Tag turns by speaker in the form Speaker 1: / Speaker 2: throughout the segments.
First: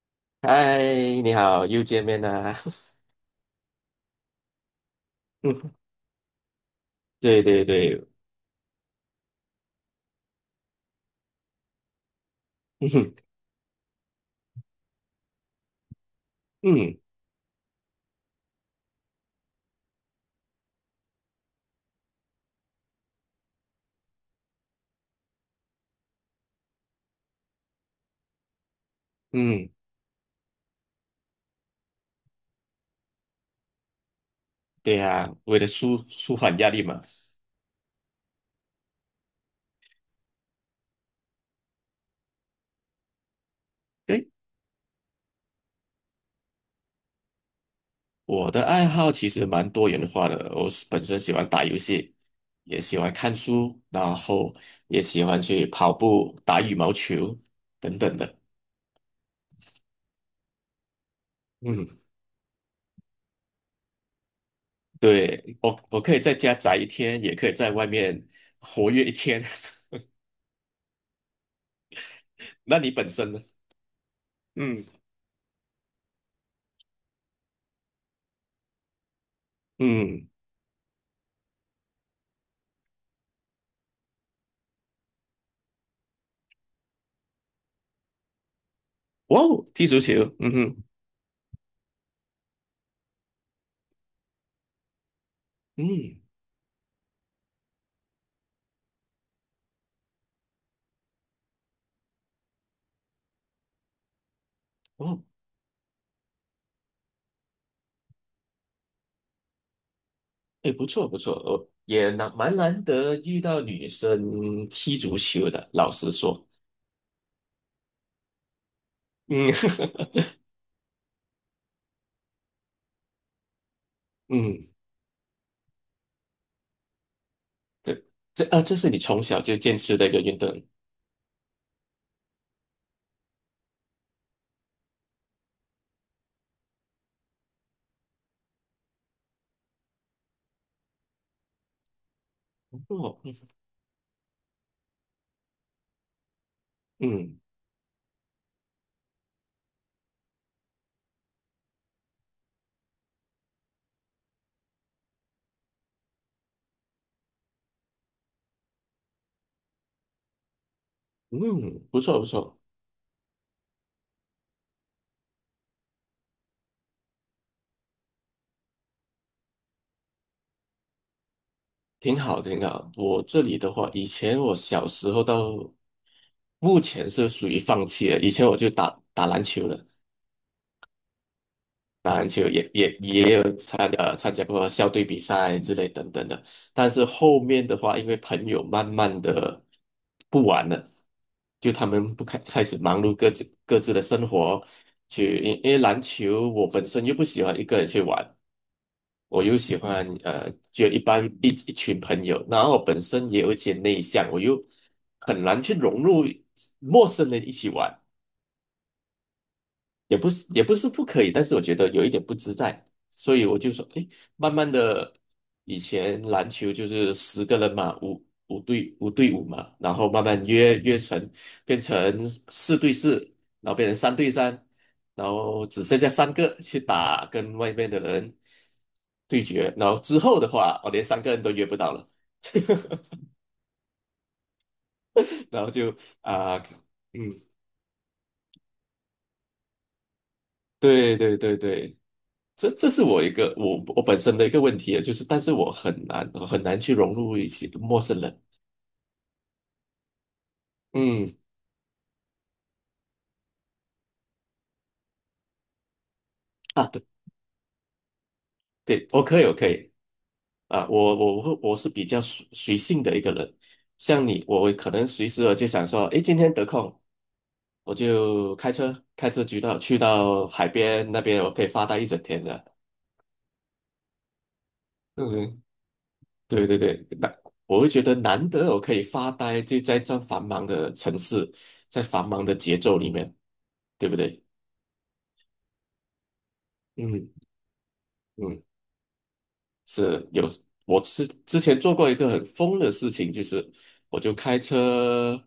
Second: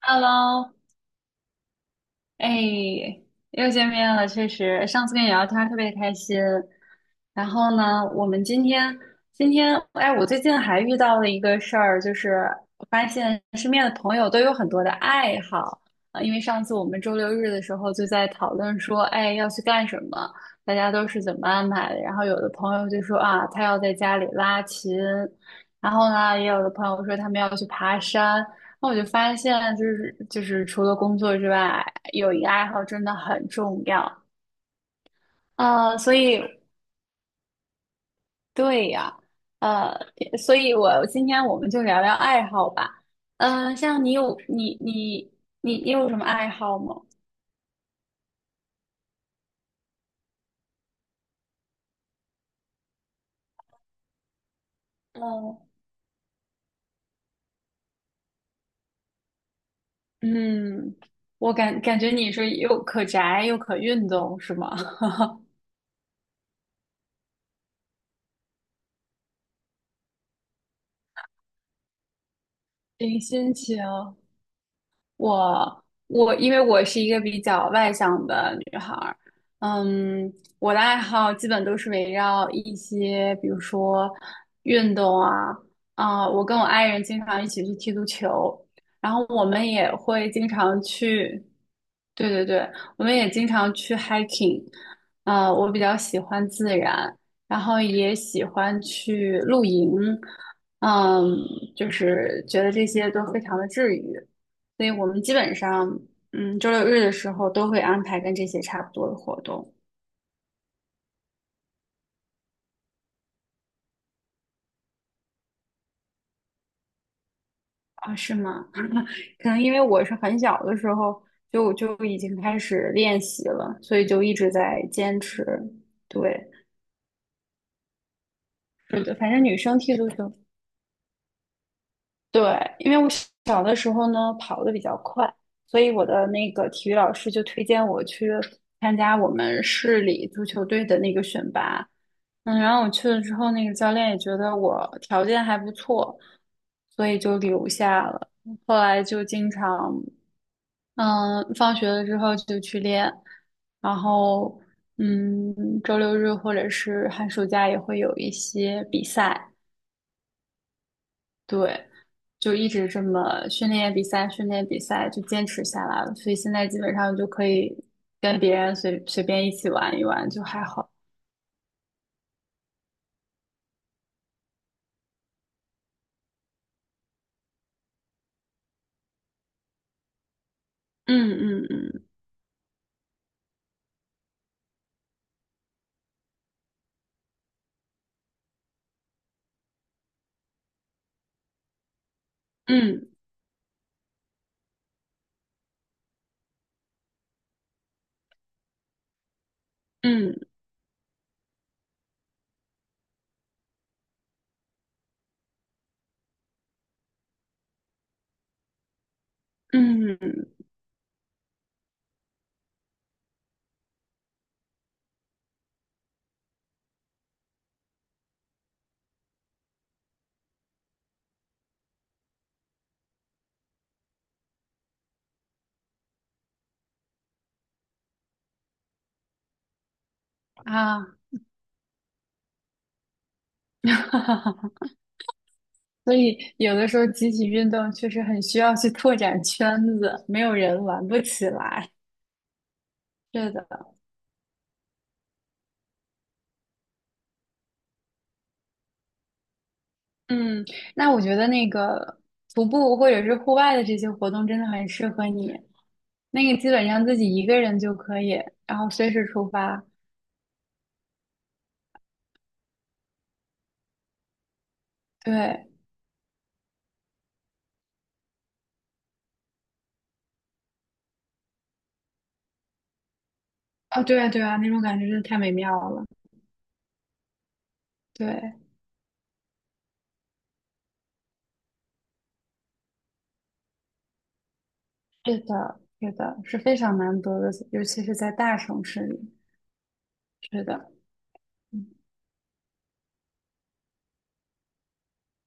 Speaker 1: Hello,
Speaker 2: 嗨，你好，又见面啦！
Speaker 1: 哎，又见面了，确实，上次跟你聊天儿
Speaker 2: 嗯，
Speaker 1: 特别开心。
Speaker 2: 对
Speaker 1: 然
Speaker 2: 对
Speaker 1: 后呢，
Speaker 2: 对。
Speaker 1: 我们今天，哎，我最近还遇到了一个事儿，就是我
Speaker 2: 嗯
Speaker 1: 发
Speaker 2: 哼。
Speaker 1: 现身边的朋友都有很多的爱好啊，因为上次我
Speaker 2: 嗯
Speaker 1: 们周六日的时候就在讨论说，哎，要去干什么，大家都是怎么安排的。然后有的朋友就说啊，他要在家里拉琴，然后呢，也有的朋友说他们要去爬山。那我就发
Speaker 2: 嗯。
Speaker 1: 现，就是除了工作之外，有一个爱好真的很重要。
Speaker 2: 对呀，为了舒
Speaker 1: 啊，所
Speaker 2: 舒
Speaker 1: 以
Speaker 2: 缓压力嘛。
Speaker 1: 对呀，呃，所以今天我们就聊聊爱好吧。嗯、像你
Speaker 2: 对，
Speaker 1: 有你你你你有什么爱好吗？
Speaker 2: 我的爱好其实蛮多元化的，我是本身喜欢打游戏，也喜欢看书，然后也喜欢
Speaker 1: 嗯
Speaker 2: 去跑步、打羽毛球等等的。
Speaker 1: 嗯，我感
Speaker 2: 嗯，
Speaker 1: 感觉你是又可宅又可运动，是吗？
Speaker 2: 对，我可以在家宅一天，也可以在外面活跃一天。那你本
Speaker 1: 零
Speaker 2: 身呢？
Speaker 1: 心情。
Speaker 2: 嗯
Speaker 1: 我因为我是一个比较外向的女孩儿，
Speaker 2: 嗯。
Speaker 1: 嗯，我的爱好基本都是围绕一些，比如说运动啊，啊、我跟我爱人经常一起去踢足球，然后
Speaker 2: 哇
Speaker 1: 我
Speaker 2: 哦，
Speaker 1: 们
Speaker 2: 踢
Speaker 1: 也
Speaker 2: 足球。
Speaker 1: 会经
Speaker 2: 嗯哼。
Speaker 1: 常去，对对对，我们也经常去 hiking,啊、我比较
Speaker 2: 嗯。
Speaker 1: 喜欢自然，然后也喜欢去露营，嗯，就是觉得这些都非常的治愈。所以我
Speaker 2: 哇
Speaker 1: 们
Speaker 2: 哦。
Speaker 1: 基本上，嗯，周六日的时候都会安排跟这些差不多的活动
Speaker 2: 哎，不错不错，我也蛮难得遇到女生踢足球的，老实说。
Speaker 1: 啊，是吗？可
Speaker 2: 嗯
Speaker 1: 能因为我是 很小的时候就已经开始练习了，所以就一直
Speaker 2: 嗯，
Speaker 1: 在坚持。对，
Speaker 2: 对，这是你
Speaker 1: 是的，
Speaker 2: 从
Speaker 1: 反
Speaker 2: 小
Speaker 1: 正
Speaker 2: 就
Speaker 1: 女
Speaker 2: 坚
Speaker 1: 生
Speaker 2: 持
Speaker 1: 踢
Speaker 2: 的
Speaker 1: 足
Speaker 2: 一个
Speaker 1: 球
Speaker 2: 运动。
Speaker 1: 对，因为我小的时候呢跑得比较快，所以我的那个体育老师就推荐我去参加我们市里足球队的那个选拔。嗯，然后我去
Speaker 2: 哦，
Speaker 1: 了
Speaker 2: 嗯
Speaker 1: 之后，那个教练也觉得我条件还不错，所以
Speaker 2: 嗯。
Speaker 1: 就留下了。后来就经常，嗯，放学了之后就去练，然后，嗯，周六日或者是寒暑假也会有一些比赛。对，
Speaker 2: 嗯不错不
Speaker 1: 就
Speaker 2: 错，
Speaker 1: 一直这么训练比赛，训练比赛就坚持下来了，所以现在基本上就可以跟别人随随便一起玩一玩，就还好。
Speaker 2: 挺好挺好。我这里的话，以前我小时候到目前是属于放弃了，以前我就打打篮球了。
Speaker 1: 嗯嗯
Speaker 2: 打篮球也有参加过校队比赛之类等等的，但是后面的话，因为朋友慢慢的不玩了，就他们不开开始忙
Speaker 1: 嗯
Speaker 2: 碌各自的生活，因为篮球我本身又不喜欢一个人去玩，我又喜欢
Speaker 1: 嗯
Speaker 2: 就一般一群朋友，然后我本身也有一些内向，我又很难去融入陌生人一起玩。也
Speaker 1: 嗯
Speaker 2: 不是
Speaker 1: 嗯
Speaker 2: 也不是不可以，但是我觉得有一点不自在，所以我就说，哎，慢慢的，以前篮球就是10个人嘛，五对五嘛，然后慢慢约约成变成4对4，然后变成3对3，然后只剩下三个去打跟外面的人对决，然后之后的话，我连
Speaker 1: 啊，
Speaker 2: 3个人都约不到了。然后就
Speaker 1: 所以
Speaker 2: 啊，
Speaker 1: 有的时候集
Speaker 2: 嗯，
Speaker 1: 体运动确实很需要去拓展圈子，没有人玩
Speaker 2: 对
Speaker 1: 不
Speaker 2: 对
Speaker 1: 起
Speaker 2: 对
Speaker 1: 来。
Speaker 2: 对。这是我一
Speaker 1: 是
Speaker 2: 个我
Speaker 1: 的。
Speaker 2: 我本身的一个问题，啊，就是但是我很难去融入一些陌生人。
Speaker 1: 嗯，那我
Speaker 2: 嗯。
Speaker 1: 觉得那个徒步或者是户外的这些活动真的很适合你，那个基
Speaker 2: 啊，
Speaker 1: 本
Speaker 2: 对
Speaker 1: 上自己一个人就可以，然后
Speaker 2: 对，
Speaker 1: 随
Speaker 2: 我
Speaker 1: 时
Speaker 2: 可以
Speaker 1: 出
Speaker 2: 我可
Speaker 1: 发。
Speaker 2: 以啊，我是比较随性的一个人，像你，我可能随时我
Speaker 1: 对，
Speaker 2: 就想说，诶，今天得空，我就开车去到海边那边，我可以发呆一整天的。
Speaker 1: 啊，对啊，对啊，那种感觉真的太美
Speaker 2: 嗯，
Speaker 1: 妙了。
Speaker 2: 对对对。那我会觉得难
Speaker 1: 对，
Speaker 2: 得我可以发呆，就在这样繁忙的城市，在繁忙的节奏里面，对不对？
Speaker 1: 是的，是的，是非常难
Speaker 2: 嗯。
Speaker 1: 得的，尤其是在大
Speaker 2: 嗯，
Speaker 1: 城市里。
Speaker 2: 是有，
Speaker 1: 是的，
Speaker 2: 我之前做过一个很疯的事情，就是我就开车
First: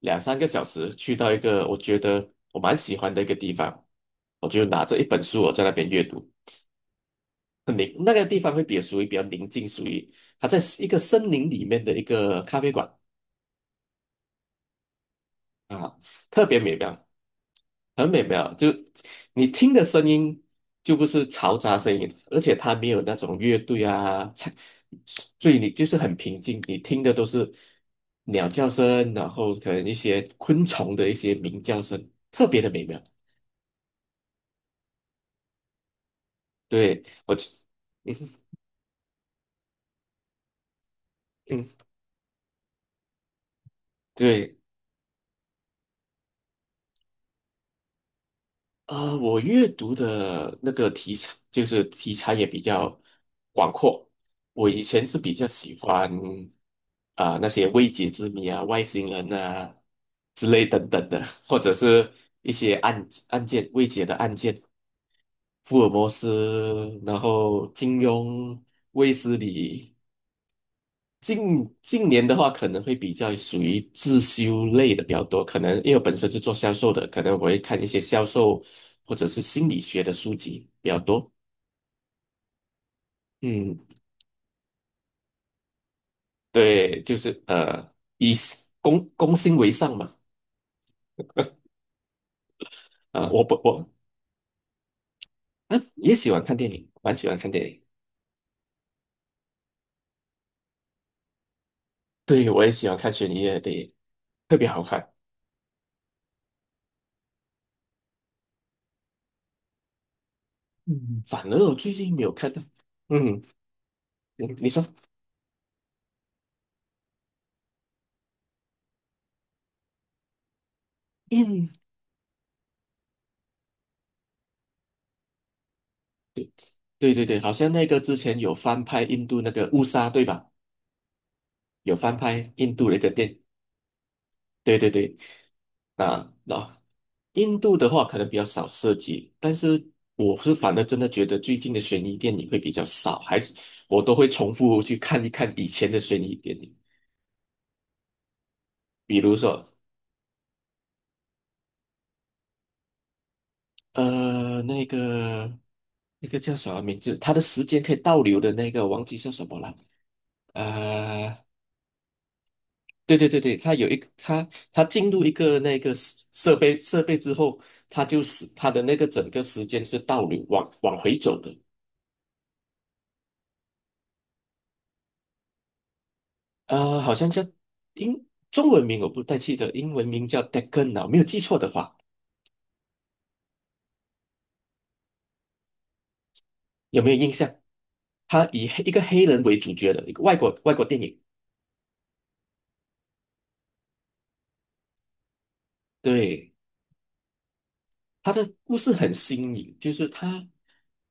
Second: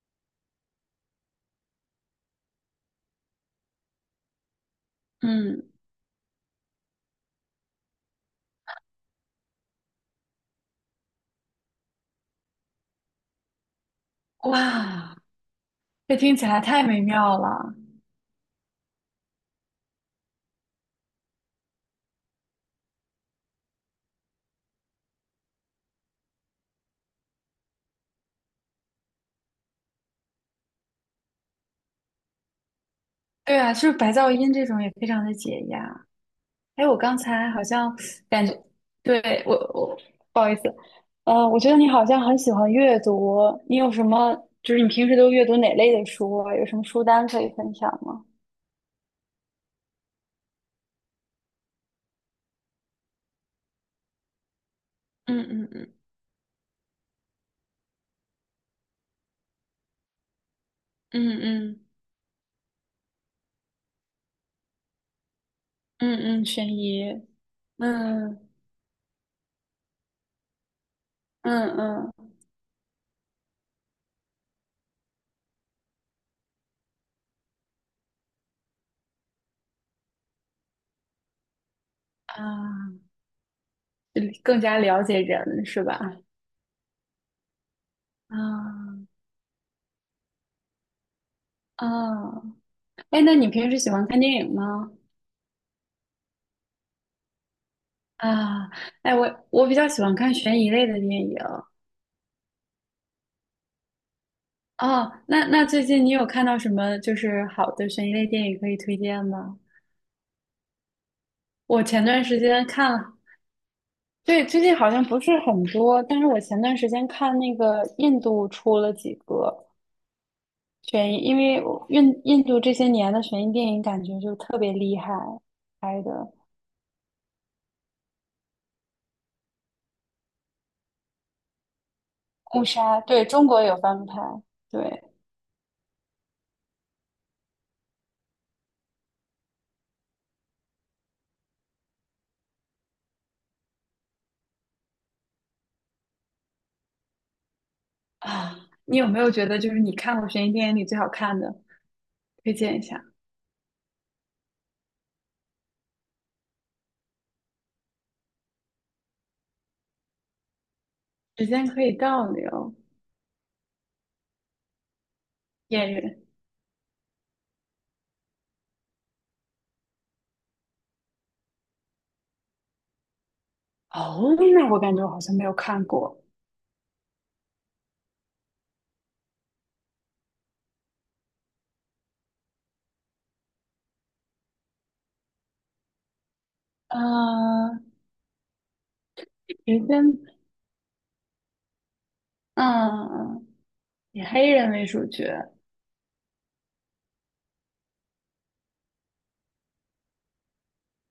Speaker 2: 两三个小时去到一个我觉得我蛮喜欢的一个地方，我就拿着一本书，我在那
Speaker 1: 嗯，
Speaker 2: 边阅读，那个地方会比较属于比较宁静，属于它在一个森林里面的一个咖啡馆
Speaker 1: 哇，
Speaker 2: 啊。
Speaker 1: 这听
Speaker 2: 特
Speaker 1: 起
Speaker 2: 别
Speaker 1: 来
Speaker 2: 美
Speaker 1: 太美
Speaker 2: 妙。
Speaker 1: 妙了。
Speaker 2: 很美妙，就你听的声音就不是嘈杂声音，而且它没有那种乐队啊，所以你就是很平静，你听的都是鸟叫声，然后可能一些昆虫的一些鸣叫声，特别的美妙。
Speaker 1: 对啊，就是白噪音这种也非常的解压。哎，我
Speaker 2: 对，
Speaker 1: 刚才好像
Speaker 2: 嗯
Speaker 1: 感觉，对，我不好意思，我
Speaker 2: 嗯，
Speaker 1: 觉得你好像很喜欢阅读，你有什么，
Speaker 2: 对，
Speaker 1: 就是你平时都阅读哪类的书啊？有什么书单可以分享吗？
Speaker 2: 我阅读的那个题材也比较广阔。我以前是比
Speaker 1: 嗯
Speaker 2: 较
Speaker 1: 嗯
Speaker 2: 喜
Speaker 1: 嗯
Speaker 2: 欢啊，那些未解之谜啊、外星人啊之类等等的，
Speaker 1: 嗯
Speaker 2: 或者
Speaker 1: 嗯
Speaker 2: 是一些案件未解的案件，福尔摩
Speaker 1: 嗯嗯，悬
Speaker 2: 斯，
Speaker 1: 疑，
Speaker 2: 然后金
Speaker 1: 嗯
Speaker 2: 庸、卫斯理。近
Speaker 1: 嗯
Speaker 2: 近年
Speaker 1: 嗯，
Speaker 2: 的话，可能会比较属于自修类的比较多，可能因为我本身是做销售的，可能我会看一些销售或者是心理学的书籍比较多。
Speaker 1: 啊，
Speaker 2: 嗯，
Speaker 1: 更加了解人是吧？
Speaker 2: 对，就是以公
Speaker 1: 啊
Speaker 2: 公心为上嘛。
Speaker 1: 啊，哎，
Speaker 2: 啊，
Speaker 1: 那
Speaker 2: 我
Speaker 1: 你
Speaker 2: 不
Speaker 1: 平时
Speaker 2: 我
Speaker 1: 喜欢看电影吗？
Speaker 2: 嗯也喜欢看电影，蛮喜欢看电影。
Speaker 1: 啊，哎，我比较喜欢看悬疑类的电影，
Speaker 2: 对，我也喜欢看悬疑类的电影，特别好
Speaker 1: 哦，
Speaker 2: 看。
Speaker 1: 那那最近你有看到什么就是好的悬疑类电影可以推荐吗？
Speaker 2: 嗯，反而我
Speaker 1: 我
Speaker 2: 最
Speaker 1: 前
Speaker 2: 近没
Speaker 1: 段
Speaker 2: 有
Speaker 1: 时
Speaker 2: 看到。
Speaker 1: 间看了，
Speaker 2: 嗯，
Speaker 1: 对，
Speaker 2: 你
Speaker 1: 最
Speaker 2: 你
Speaker 1: 近
Speaker 2: 说，
Speaker 1: 好像不是很多，但是我前段时间看那个印度出了几个悬疑，因为
Speaker 2: 印，
Speaker 1: 我印度这些年的悬疑电影感觉就特别厉害拍的
Speaker 2: 对对对对，好像那个之前有翻拍印度那个《误杀》，对吧？有翻拍
Speaker 1: 《误
Speaker 2: 印度的一
Speaker 1: 杀》，
Speaker 2: 个
Speaker 1: 对，
Speaker 2: 电，
Speaker 1: 中国有翻拍，
Speaker 2: 对对
Speaker 1: 对
Speaker 2: 对。啊，那印度的话可能比较少涉及，但是我是反而真的觉得最近的悬疑电影会比较少，还是我都会重复去看一看以前的悬疑电影，
Speaker 1: 啊，你有
Speaker 2: 比
Speaker 1: 没有
Speaker 2: 如
Speaker 1: 觉得
Speaker 2: 说
Speaker 1: 就是你看过悬疑电影里最好看的？推荐一下，
Speaker 2: 呃那个那个叫什么名字，他的时间可以倒流的那个，忘记叫什么了。呃
Speaker 1: 时间可以倒流，
Speaker 2: 对对对对，他有一个它进入一个那
Speaker 1: 演
Speaker 2: 个设
Speaker 1: 员。
Speaker 2: 设备设备之后，他就是他的那个整个时间是倒流往回走的。
Speaker 1: 哦，那我感觉我好像没有看过。
Speaker 2: 啊，好像叫英中文名我不太记得，英文名叫 Deccan 啊，没有记错的话，有没有印象？
Speaker 1: 呃，
Speaker 2: 他以一个黑人为主
Speaker 1: 谁
Speaker 2: 角的一
Speaker 1: 先？
Speaker 2: 个外国电影。
Speaker 1: 嗯，以黑人为主角。
Speaker 2: 对，他的故事很新颖，就是他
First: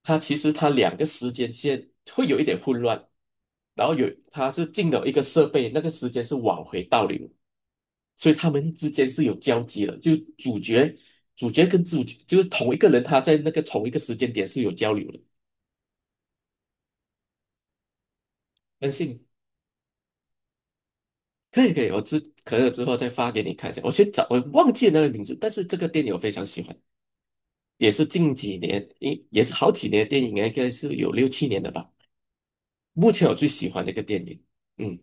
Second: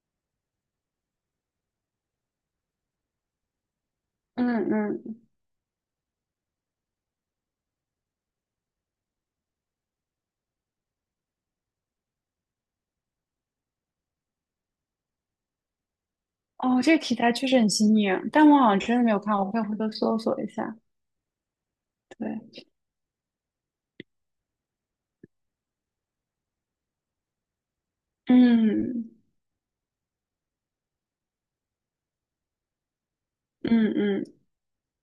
Speaker 2: 他其实2个时间线会有一点混乱，然后有他是
Speaker 1: 嗯
Speaker 2: 进了一个
Speaker 1: 嗯。
Speaker 2: 设备，那个时间是往回倒流。所以他们之间是有交集的，就主角跟主角就是同一个人，他在那个同一个时间点是有交流的。
Speaker 1: 哦，这个题材确实很新颖，但我好像
Speaker 2: 但
Speaker 1: 真的没
Speaker 2: 是
Speaker 1: 有看，我以回头搜索一下。
Speaker 2: 可以可以，我之
Speaker 1: 对，
Speaker 2: 可能我之后再发给你看一下。我去找，我忘记了那个名字，但是这个电影我非常喜欢，也是近几年，
Speaker 1: 嗯
Speaker 2: 也是好几年的电影，应该是有六七年的吧。目前我最喜欢的一
Speaker 1: 嗯
Speaker 2: 个电
Speaker 1: 嗯
Speaker 2: 影。嗯，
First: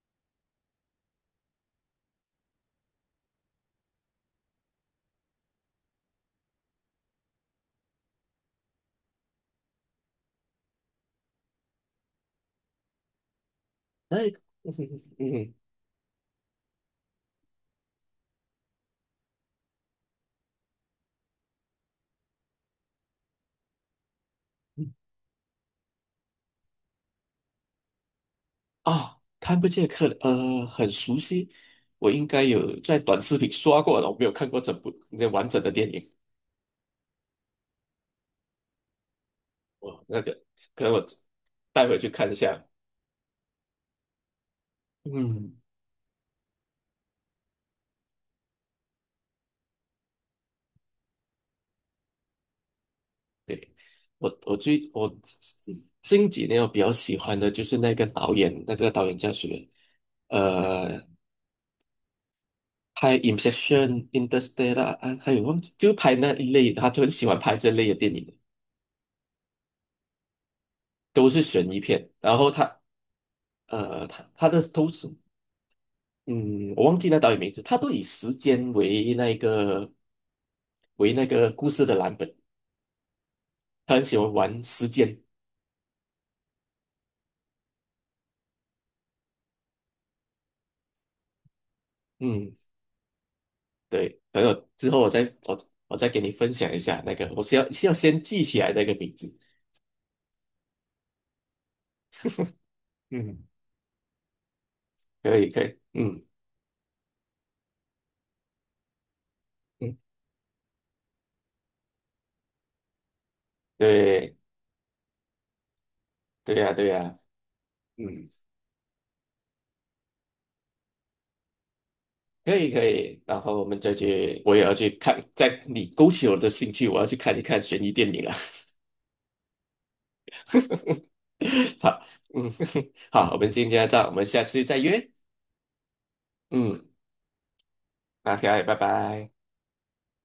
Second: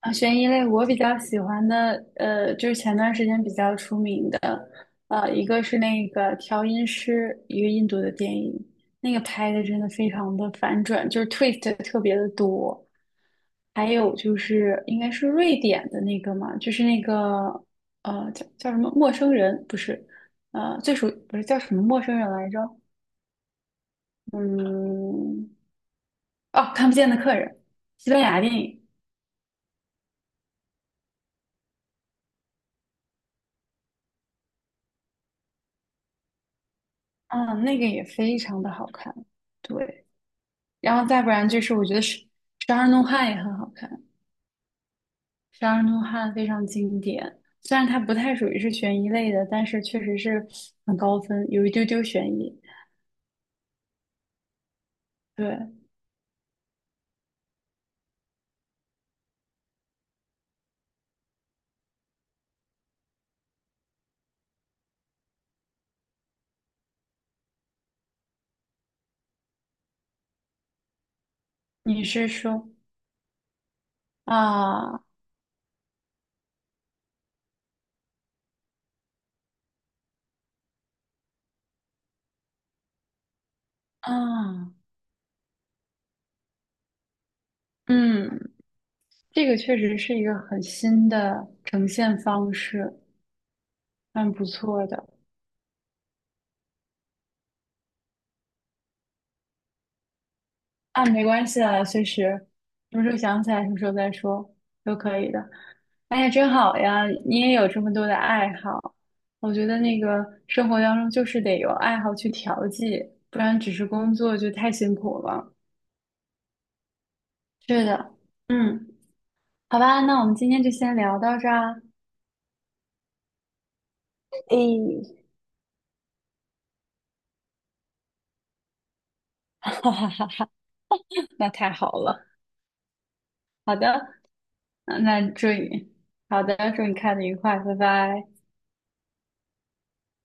Speaker 1: 啊，悬疑类我比较喜欢的，呃，就是前段时间比较出名的，呃，一个是那个《调音师》，一个印度的电影，那个拍的真的非常的反转，就是 twist 特别的多。还有
Speaker 2: 哎，
Speaker 1: 就是应
Speaker 2: 嗯
Speaker 1: 该是
Speaker 2: 嗯
Speaker 1: 瑞典的那个嘛，就是那个呃叫什么陌生人，不是，呃最熟不是叫什么陌生人来着？
Speaker 2: 嗯。
Speaker 1: 嗯，哦，看不见的客人，西班牙电影，
Speaker 2: 啊，看不见客人呃，很熟悉，我应该有在短视频刷过了，我没有看过整部那完整的电影。
Speaker 1: 嗯，那个也非常的好看，
Speaker 2: 我
Speaker 1: 对。
Speaker 2: 那个可能
Speaker 1: 然
Speaker 2: 我
Speaker 1: 后再不然就是我
Speaker 2: 待
Speaker 1: 觉
Speaker 2: 会
Speaker 1: 得
Speaker 2: 去
Speaker 1: 是
Speaker 2: 看一下。
Speaker 1: 《十二怒汉》也很好看，
Speaker 2: 嗯，
Speaker 1: 《十二怒汉》非常经典。虽然它不太属于是悬疑类的，但是确实是很高分，有一丢丢悬疑。
Speaker 2: 对，我
Speaker 1: 对，
Speaker 2: 近几年我比较喜欢的就是那个导演，那个导演叫什么？呃，拍《Inception》《Interstellar》啊，还有忘记，就拍那一类的，他就很喜欢拍这类的电影，都是悬疑
Speaker 1: 你
Speaker 2: 片。
Speaker 1: 是
Speaker 2: 然后
Speaker 1: 说
Speaker 2: 他呃，他他的都
Speaker 1: 啊
Speaker 2: 是嗯，我忘记那导演名字，他都以时间为那个为那个故事的蓝本，他很喜欢玩
Speaker 1: 啊
Speaker 2: 时间。
Speaker 1: 嗯，这个确实是一个很新的呈现方
Speaker 2: 嗯。
Speaker 1: 式，
Speaker 2: 对，
Speaker 1: 蛮
Speaker 2: 等
Speaker 1: 不
Speaker 2: 我
Speaker 1: 错
Speaker 2: 之后
Speaker 1: 的。
Speaker 2: 我我再给你分享一下那个，我是要先记起来那个名字。
Speaker 1: 啊，没关系啊，随时，什么时候想
Speaker 2: 嗯，
Speaker 1: 起来什么时候再说都可以
Speaker 2: 可
Speaker 1: 的。
Speaker 2: 以可以，
Speaker 1: 哎
Speaker 2: 嗯
Speaker 1: 呀，真好呀，你也有这么多的爱好。我觉得
Speaker 2: 嗯，
Speaker 1: 那个生活当中就是得有爱好去调剂，不然只是工
Speaker 2: 对，
Speaker 1: 作就太辛苦了。
Speaker 2: 对呀对呀，
Speaker 1: 是的，
Speaker 2: 嗯，
Speaker 1: 嗯，好吧，那我们今天就先聊到这儿啊。
Speaker 2: 可以可以。然后我们再去，我也要
Speaker 1: 诶，
Speaker 2: 去看，在你勾起我的兴趣，我要去看一看悬疑电影了。
Speaker 1: 哈哈哈哈，那太好
Speaker 2: 好，
Speaker 1: 了。
Speaker 2: 嗯，好，我们今
Speaker 1: 好
Speaker 2: 天就到这，
Speaker 1: 的，
Speaker 2: 我们下次再
Speaker 1: 嗯
Speaker 2: 约。
Speaker 1: 那祝你，好的，祝
Speaker 2: 嗯，
Speaker 1: 你看得愉快，拜拜。
Speaker 2: 那 OK，拜拜。